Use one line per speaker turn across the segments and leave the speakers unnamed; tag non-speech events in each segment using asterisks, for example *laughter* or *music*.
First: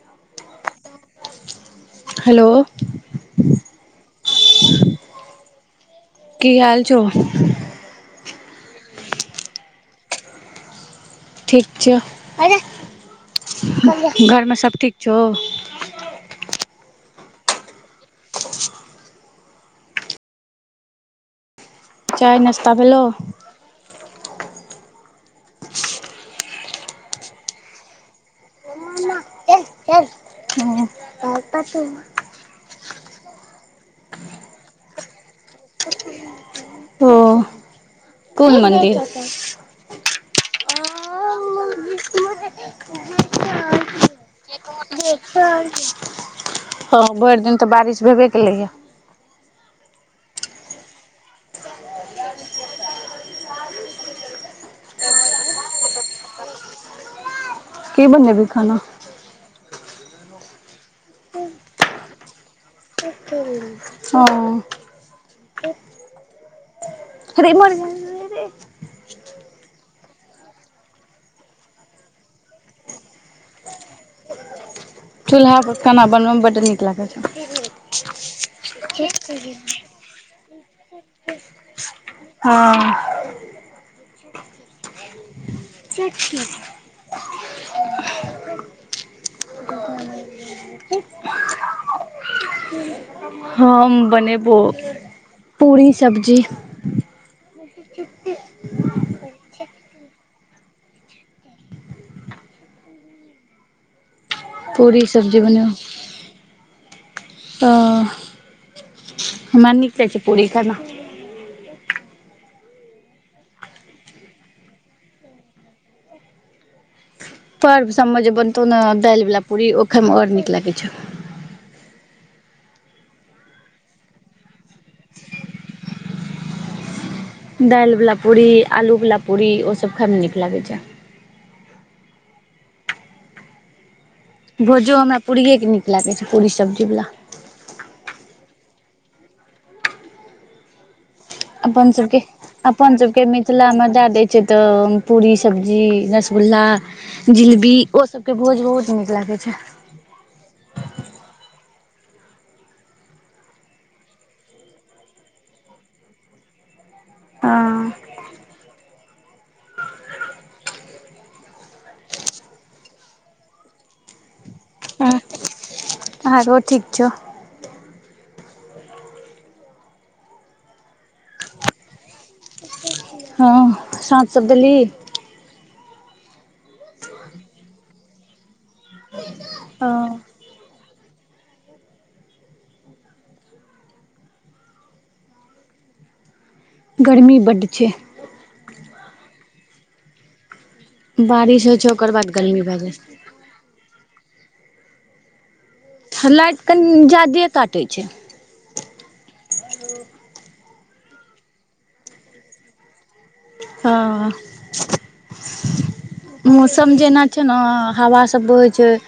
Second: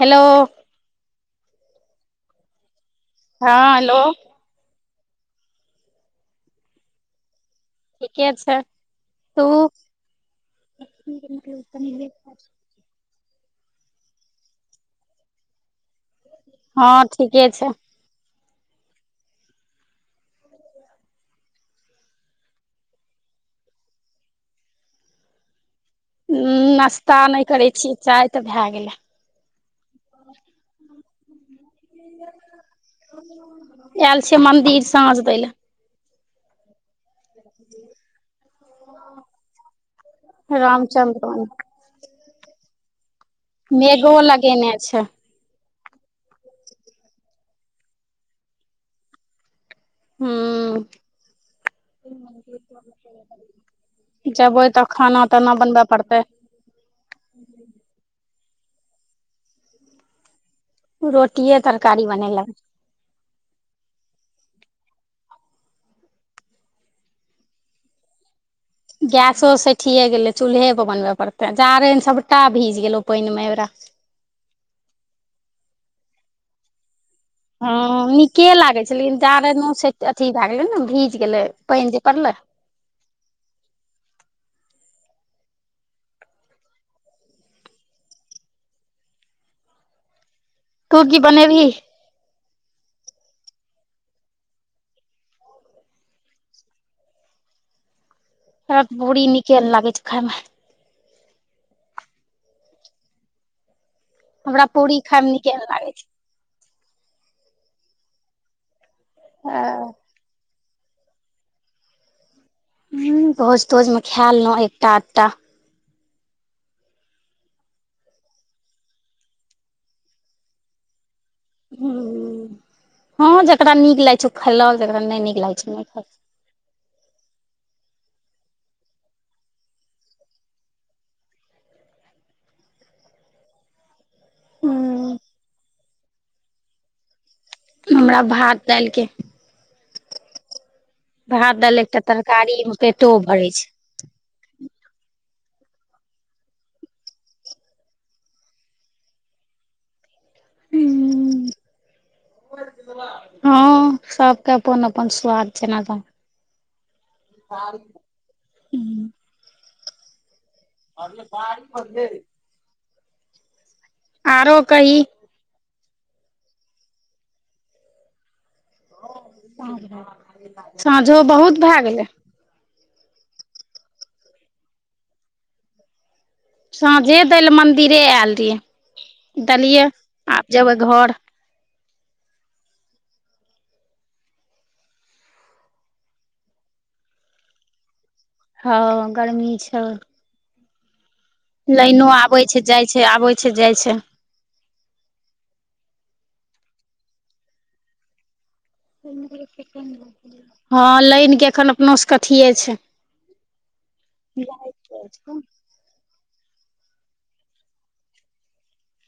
Hello.
Hello.
हँ hello.
की हाल छौ?
ठीके छै तू
ठीक छौ घरमे सब ठीक छौ?
हँ ठीके छै।
चाय नाश्ता भेलो?
हम्म नास्ता नहि करै छि चाय तऽ भए गेलै।
ह हू पाछू
आयल छिय मन्दिर साझ दैइ लए।
क *inaudible*
रामचन्द्र अंक।
*inaudible*
मेघो लगेने छैय।
ह भरि दिन तऽ बारिश भेबे केलैये।
हूॅं। जेबै तऽ खाना-ताना बनबय पड़तै।
की बनेभी खाना?
रोटिये तरकारी बनेलै।
*inaudible* हऽ। *unintelligible*
गैसो सठिये गेलै चूल्हे पर बनबय पड़ते जारेन सबटा भीज गेलो पइन मे अहि बेरा।
चूल्हा पर खाना बनबोमे बड्ड नीक लागत।
ह नीके लागे छै लेकिन जारनो से अथी भए गेलैने भीज गेलै पइन जे पड़ले।
ह। *unintelligible*
तु की बनेबही?
*inaudible* हम बनेबो पूरी सब्जी। सुि *inaudible*
हमरा पुरी निके नहि लागे छै खाय में। हमरा
पूरी
खायमे
सब्जी
नीके ने लागै छै
बनेबै अ। हमरा नीक
ह
जा छै पूरी खेएमे।
ह, भोज-तोज मे खेए लेलहुँ एकटा आधटा।
पर्व सभमे जे बनतौ ने दालि वाला पूरी ओ खाय मे और नीक लागै छै।
हुँ-हुँ ह जेकरा नीक लागैत छै ओ खेलल जकरा नहि नीक लागैत छै उ नहि खाय।
दालिवाला पूरी, आलूवाला पूरी ओ सभ खाय मे नीक लागै छै। भुजो हमरा
ह
पूरीयेके नीक लागै छै। पूरी सब्जीवला
हमरा भात दाईल के
अपन सभके, अपन
पेटो
सभके
भरै छै
मिथिला मे दै दैत। से तऽ पूड़ी, सब्‍जी, रसगुल्ला। जिलेबी ओ सबके भोज बहुत नीक लागै छैय *unintelligible*
हं सभके अपन अपन स्वाद छैय एना त
हँ
ह *inaudible* अर बड़ी ब *inaudible* आरो कहि?
आरो ठीक छौ
सांझो बहुत भए गेलै
हं सांझ सब देलही
सांझे दै ले मंदिरे आयल रहियै देलिये आब जेबय घर
गर्मी बड्ड छैय
हं गर्मी छौ
बारिश होइ छै ओकर
लाइनो
बाद
आबै
गर्मी
छैय
भए
जाइ छैय आबै छैय जाइ छैय
हं लाइट कनि जादे काटै छैय
हं लाइन के एखन अपनो सबके अथिए छैय
हं मौसम जेना छैय न हावा सब बहै छैय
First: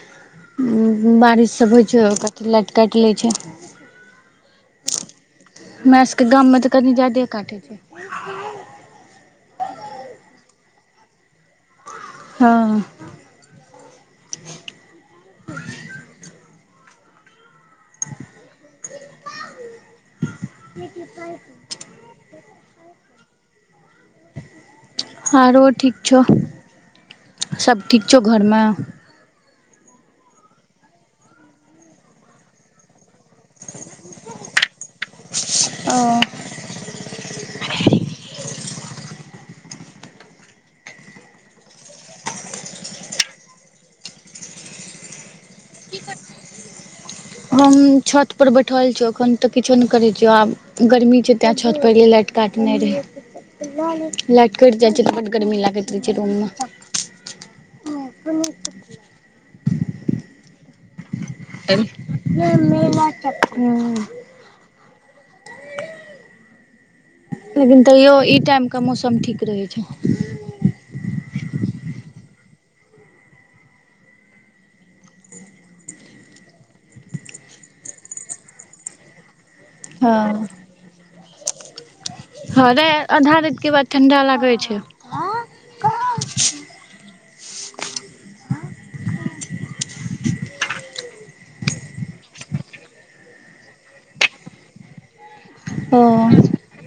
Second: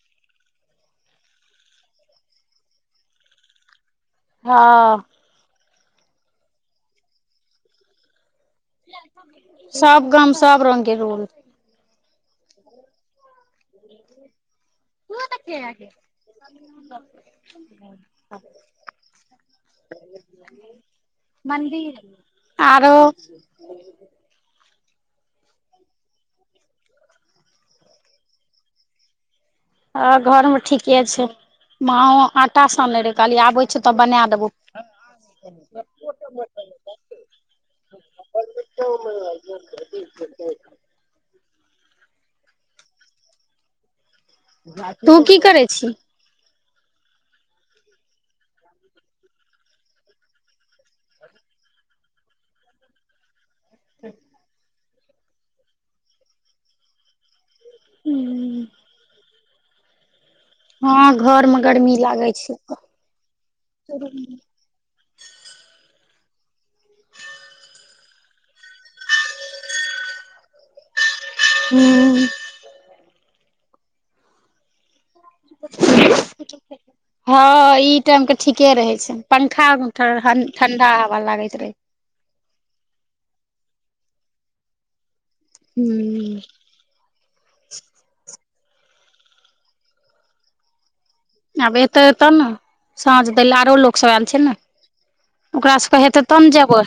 हूं हूं बारिश सब होइ छैय और कथी लाइट काटि लैय छैय
हं
हमरा सबके गाममे तऽ कनी जायदे काटै छैय
सब गम सब रंग के रुल
हं
*inaudible* त क खख *inaudible* मंदिर आरो।
आरो ठीक छौउ सब ठीक छौउ घरमे
ओर घर में ठीके छैय मांओ आटा साने रहे कहलियै आबै छैय तब बना देबौ
ओ
*unintelligible* तू की करै छी
हम छत पर बैठल छीयौ अखन तऽ किछो नहि करैय छियौ आब गर्मी छैय तैं छत पर एलियै लाइट काटने रहै लाइट कैट जाइ छियै तऽ बड गर्मी लागैत रहै छैय रूम मे न
हूं हं घर मे गर्मी लागै छैय एत
लेकिन तैयो ई टाइम के मौसम ठीक रहै छैय
हूं हं ई टाइमके ठीके रहै छैय पंखा
हँ
*unintelligible* ठंडा हवा लागैत रहै
ह रे आधा रातिके बाद ठण्डा लागै छैय
हूं आब एतै तऽ न, साँझ दै लऽ आरो लोक सब एल छै ने। ओकरा सबके हेतै तब न जेबै?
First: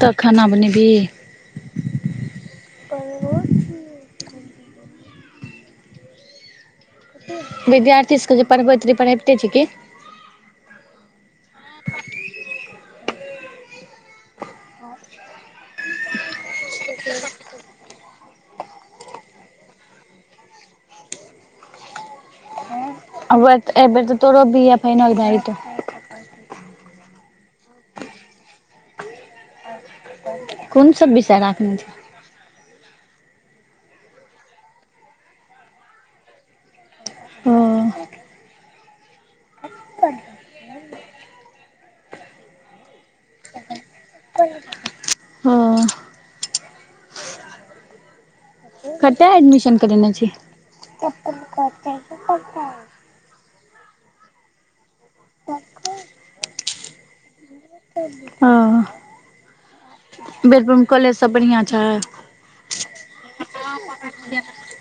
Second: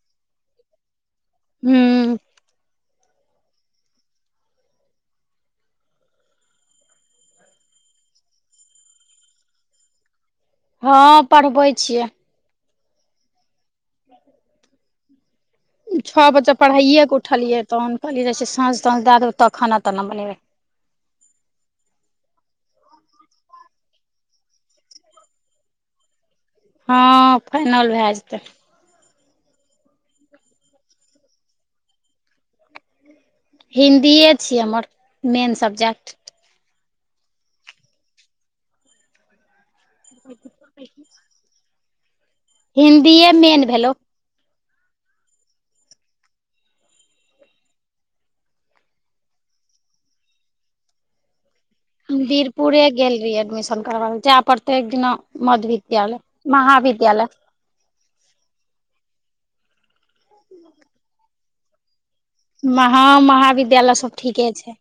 तऽ खाना बनेबही?
हूम्म।
*inaudible* विद्यार्थी सबके जे पढ़बैत रै, पढ़हैबते छीयै की?
हँ पढ़बै छियै।
हॉं।
छऽ बजे पढ़ाइए कऽ उठलियै, तहन कहलियै जाय छी साँझ-ताँझ दैऽ देबै तब खाना-ताना बनेबै।
आबेत अइ बेर तऽ तोरो बी ए फाइनल भैऽ जेतौ?
हँ फाइनल भैऽ जेतै।
कुन सब विषय राखने छैं?
हिन्दीए छियै हमर मेन सब्जेक्ट।
ओऽ।
*inaudible* हिन्दीेए मेन भेलौ।
*inaudible* हॉं। कताऽ एडमिशन करेने छी?
हम बीरपुरे गेल रहिये एडमिशन करबाबै, जैऽय पड़तै एक दिना मध्य विद्यालय महाविद्यालय।
हाॅं। बीरपुर में कॉलेज सब बढ़िआँ छै?
महा महाविद्यालय सब ठीके छै।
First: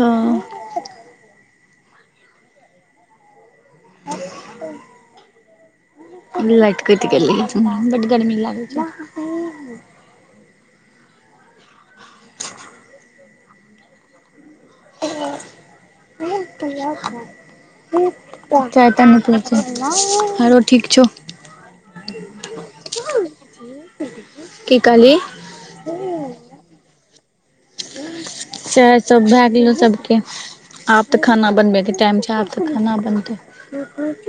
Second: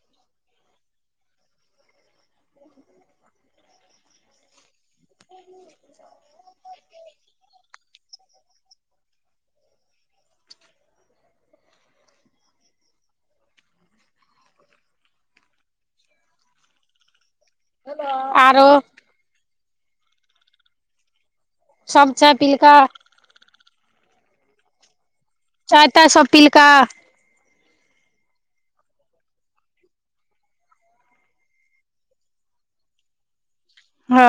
हँ
*inaudible*
लाइट कैइट गेलै अहीठुमा, बड गर्मी लागै छै।
आरो
चाय ताय न‌इ पिबैइ छी, हाॅं रौ ठीक छौ।
सब चाय पिलकै?
की कहलही?
चाय-ताय सब पीलकै?
चाय सब भैऽ गेलौ सबके। आब तऽ खाना बनबै के टाइम छै, आब‌ तऽ खाना बनतै।
हँ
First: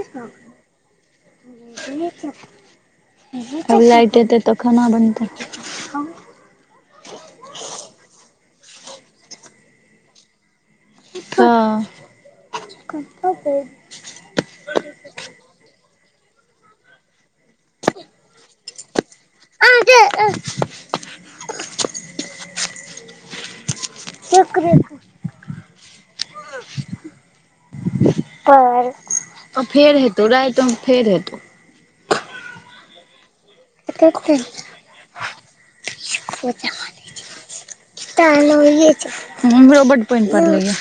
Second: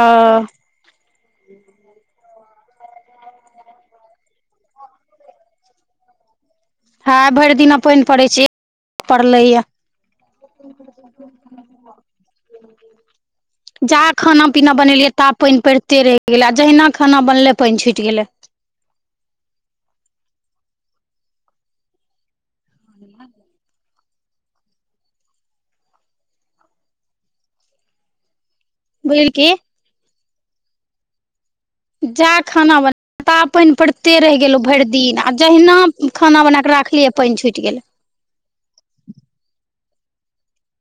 आब लाइट ऐतै तऽ खाना बनतै।
हँ भैर दिना पैइन पड़ै छै, ए *inaudible* पड़लैयैऽ। *inaudible*
हँ।
जा खाना पीना बनेलियै ता पैइन पैड़ते रैह गेलै, आ जहिना खाना बनलै पइन छूइट गेलै।
आ जे *unintelligible* शुक्र रेखा *unintelligible* कॉर
बुइलकी
फेर हेतौ, राइतो में फेर हेतौ।
जा खाना बन *inaudible* ता पैइन पैड़ते रैह गेलौ भैर दिन, आ जहिना खाना बनाकऽ राखलियै पइन छुइटि गेलै।
*unintelligible* हुमरो बड पैइन पड़लैयैऽ।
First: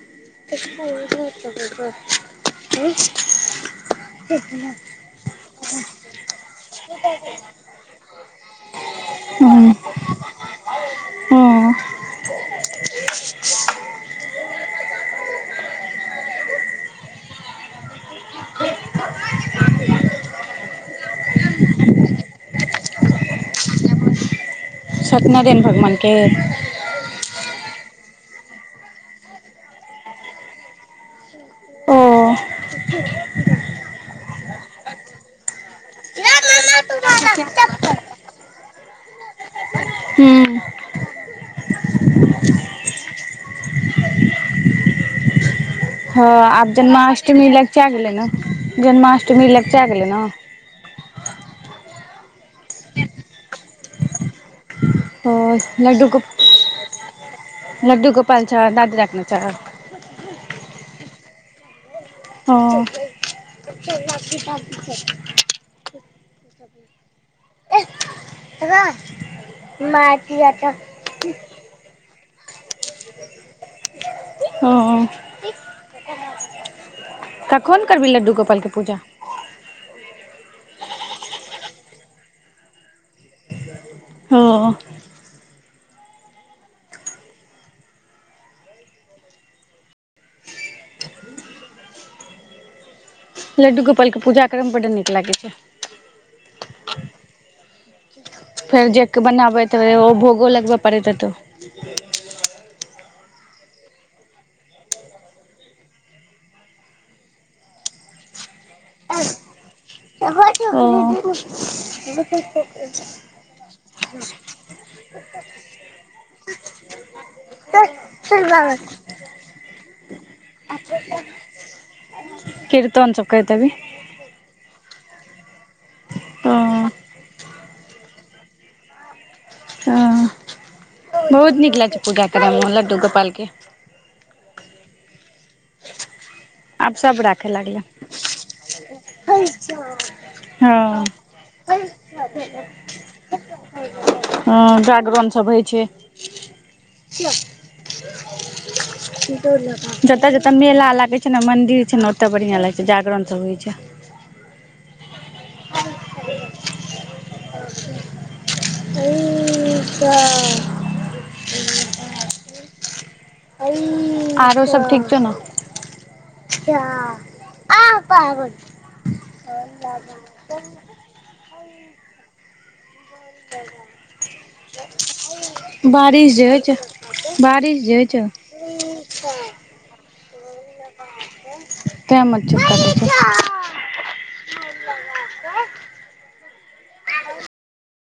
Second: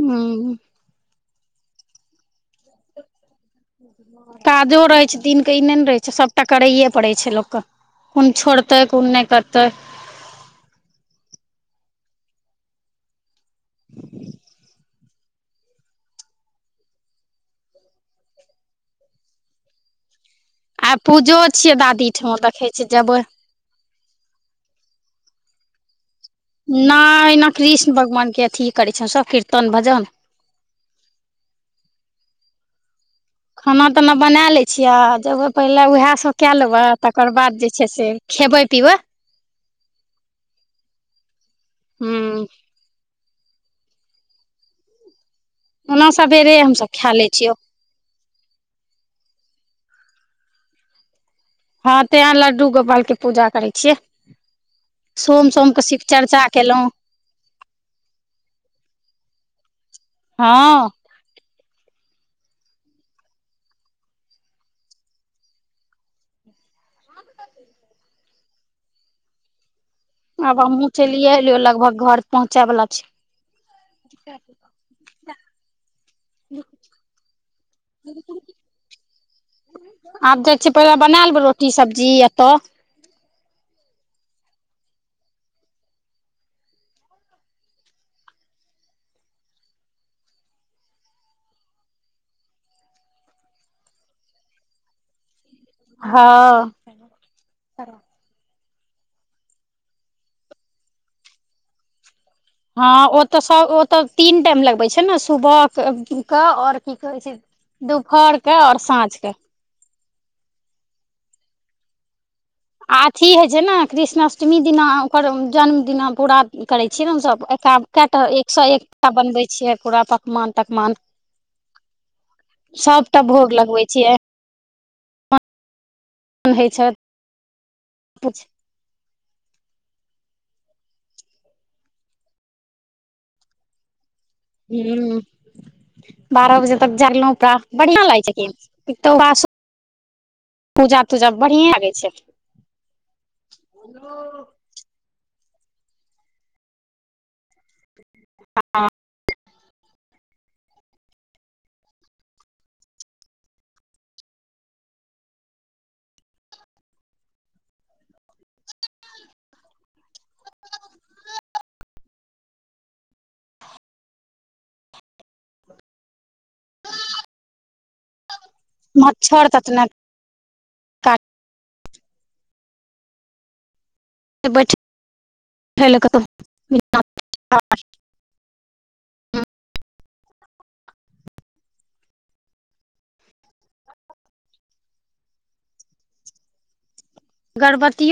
हूम्म।
*inaudible*
काजो रहै छै दिन क ई नै न रहै छै, सबटा करैये पड़ै छै लोक क। कुन छोड़तै कुन नैय करतै?
हँ
*inaudible* आइ पूजो छियै दादीठाम, देखै छियै जेबै।
सतनरेन भगमान के?
नाइ एना कृष्ण भगवान के अथी करै छै, सब कीर्तन भजन।
ओ *inaudible*
खाना ताना बना लै छियै, जेबै पहिले ऊहैऽ सब कैऽ लेबै, तकर बाद जे छै से खेबै पिबै।
हूँम्म।
हँम्म। ओना
हँ
सवेरे
आब
हमसभ खा लै
जन्माष्टमी
छियै
लगचीया गेलै न, जन्माष्टमी लगचीया गेलै न?
हँ, तैं लड्डू गोपाल के पूजा करै छियै। सोम सोमके
ह्म्म
शिव
लड्डू गोप,
चर्चा केलहुँ
लड्डू गोपाल छाई, दादू राखने छै।
हँ।
हॉं। *unintelligible* *unintelligible*
आब हमहुँ चैलिये एलियौ लगभग घर पहुँचै बला
हँम्म। कखन करबिही लड्डू गोपाल के पूजा?
आब जाइ छियै पहिले बना लेबै रोटी सब्जी, आ तऽ
हॉं। लड्डू गोपाल के पूजा करऽ में बड नीक लागै छै।
हँ।
फेर जे बनाबैत रहै, ओ भोगो लगबऽ पड़ैत हेतौ? *inaudible*
हँ ओ तऽ सब ओ तऽ तीन टाइम लगबै छै न, सुबह क-क ओर की कहै छै? दुपहर क और साँझ क।
अहाँके *unintelligible* *unintelligible*
आ थी है जेना कृष्णाष्टमी दिना ओकर जन्मदिना पूरा करै छियै न हमसब एका कैऽटा? एक सौऽ एकटा बनबै छियै, पूरा पकवान तकवान।
कीर्तन
सबटा
सब करैत
भोग
हेबी
लगबै छियै। होइ
ओ
छथि, पुछ
हुँ। बहुत नीक लागऽ छैय पूजा करै में लड्डू गोपाल केँ।
हूँम्म। बारऽ बजे
आब
तक
सब
जगलौं
राखै
ता,
लागलै
बढ़िआँ लाइ छै लेकिन। पूजा-तूजा बढ़िएं लगै छैय।
*inaudible* हँम्म, डाकबम सब होइ छैय।
हँ।
जताॅऽ-जताॅऽ मेला लागे छै ने मंदिर छै ने, ओतऽ बढ़िया लागे छै, जागरण सब होइ छैय। ऐइऽ तऽ आरो सब ठीक छौ ना? आऽ पागल
मच्छर
काॅल
ततने
लागैयऽ।
बैठे
*inaudible*
लए
बारिश जे होइ
कतहु
छैय, बारिश जे होइत छैय। पीछा तेँ मच्छर *unintelligible* काटेय छै।
गरवतिये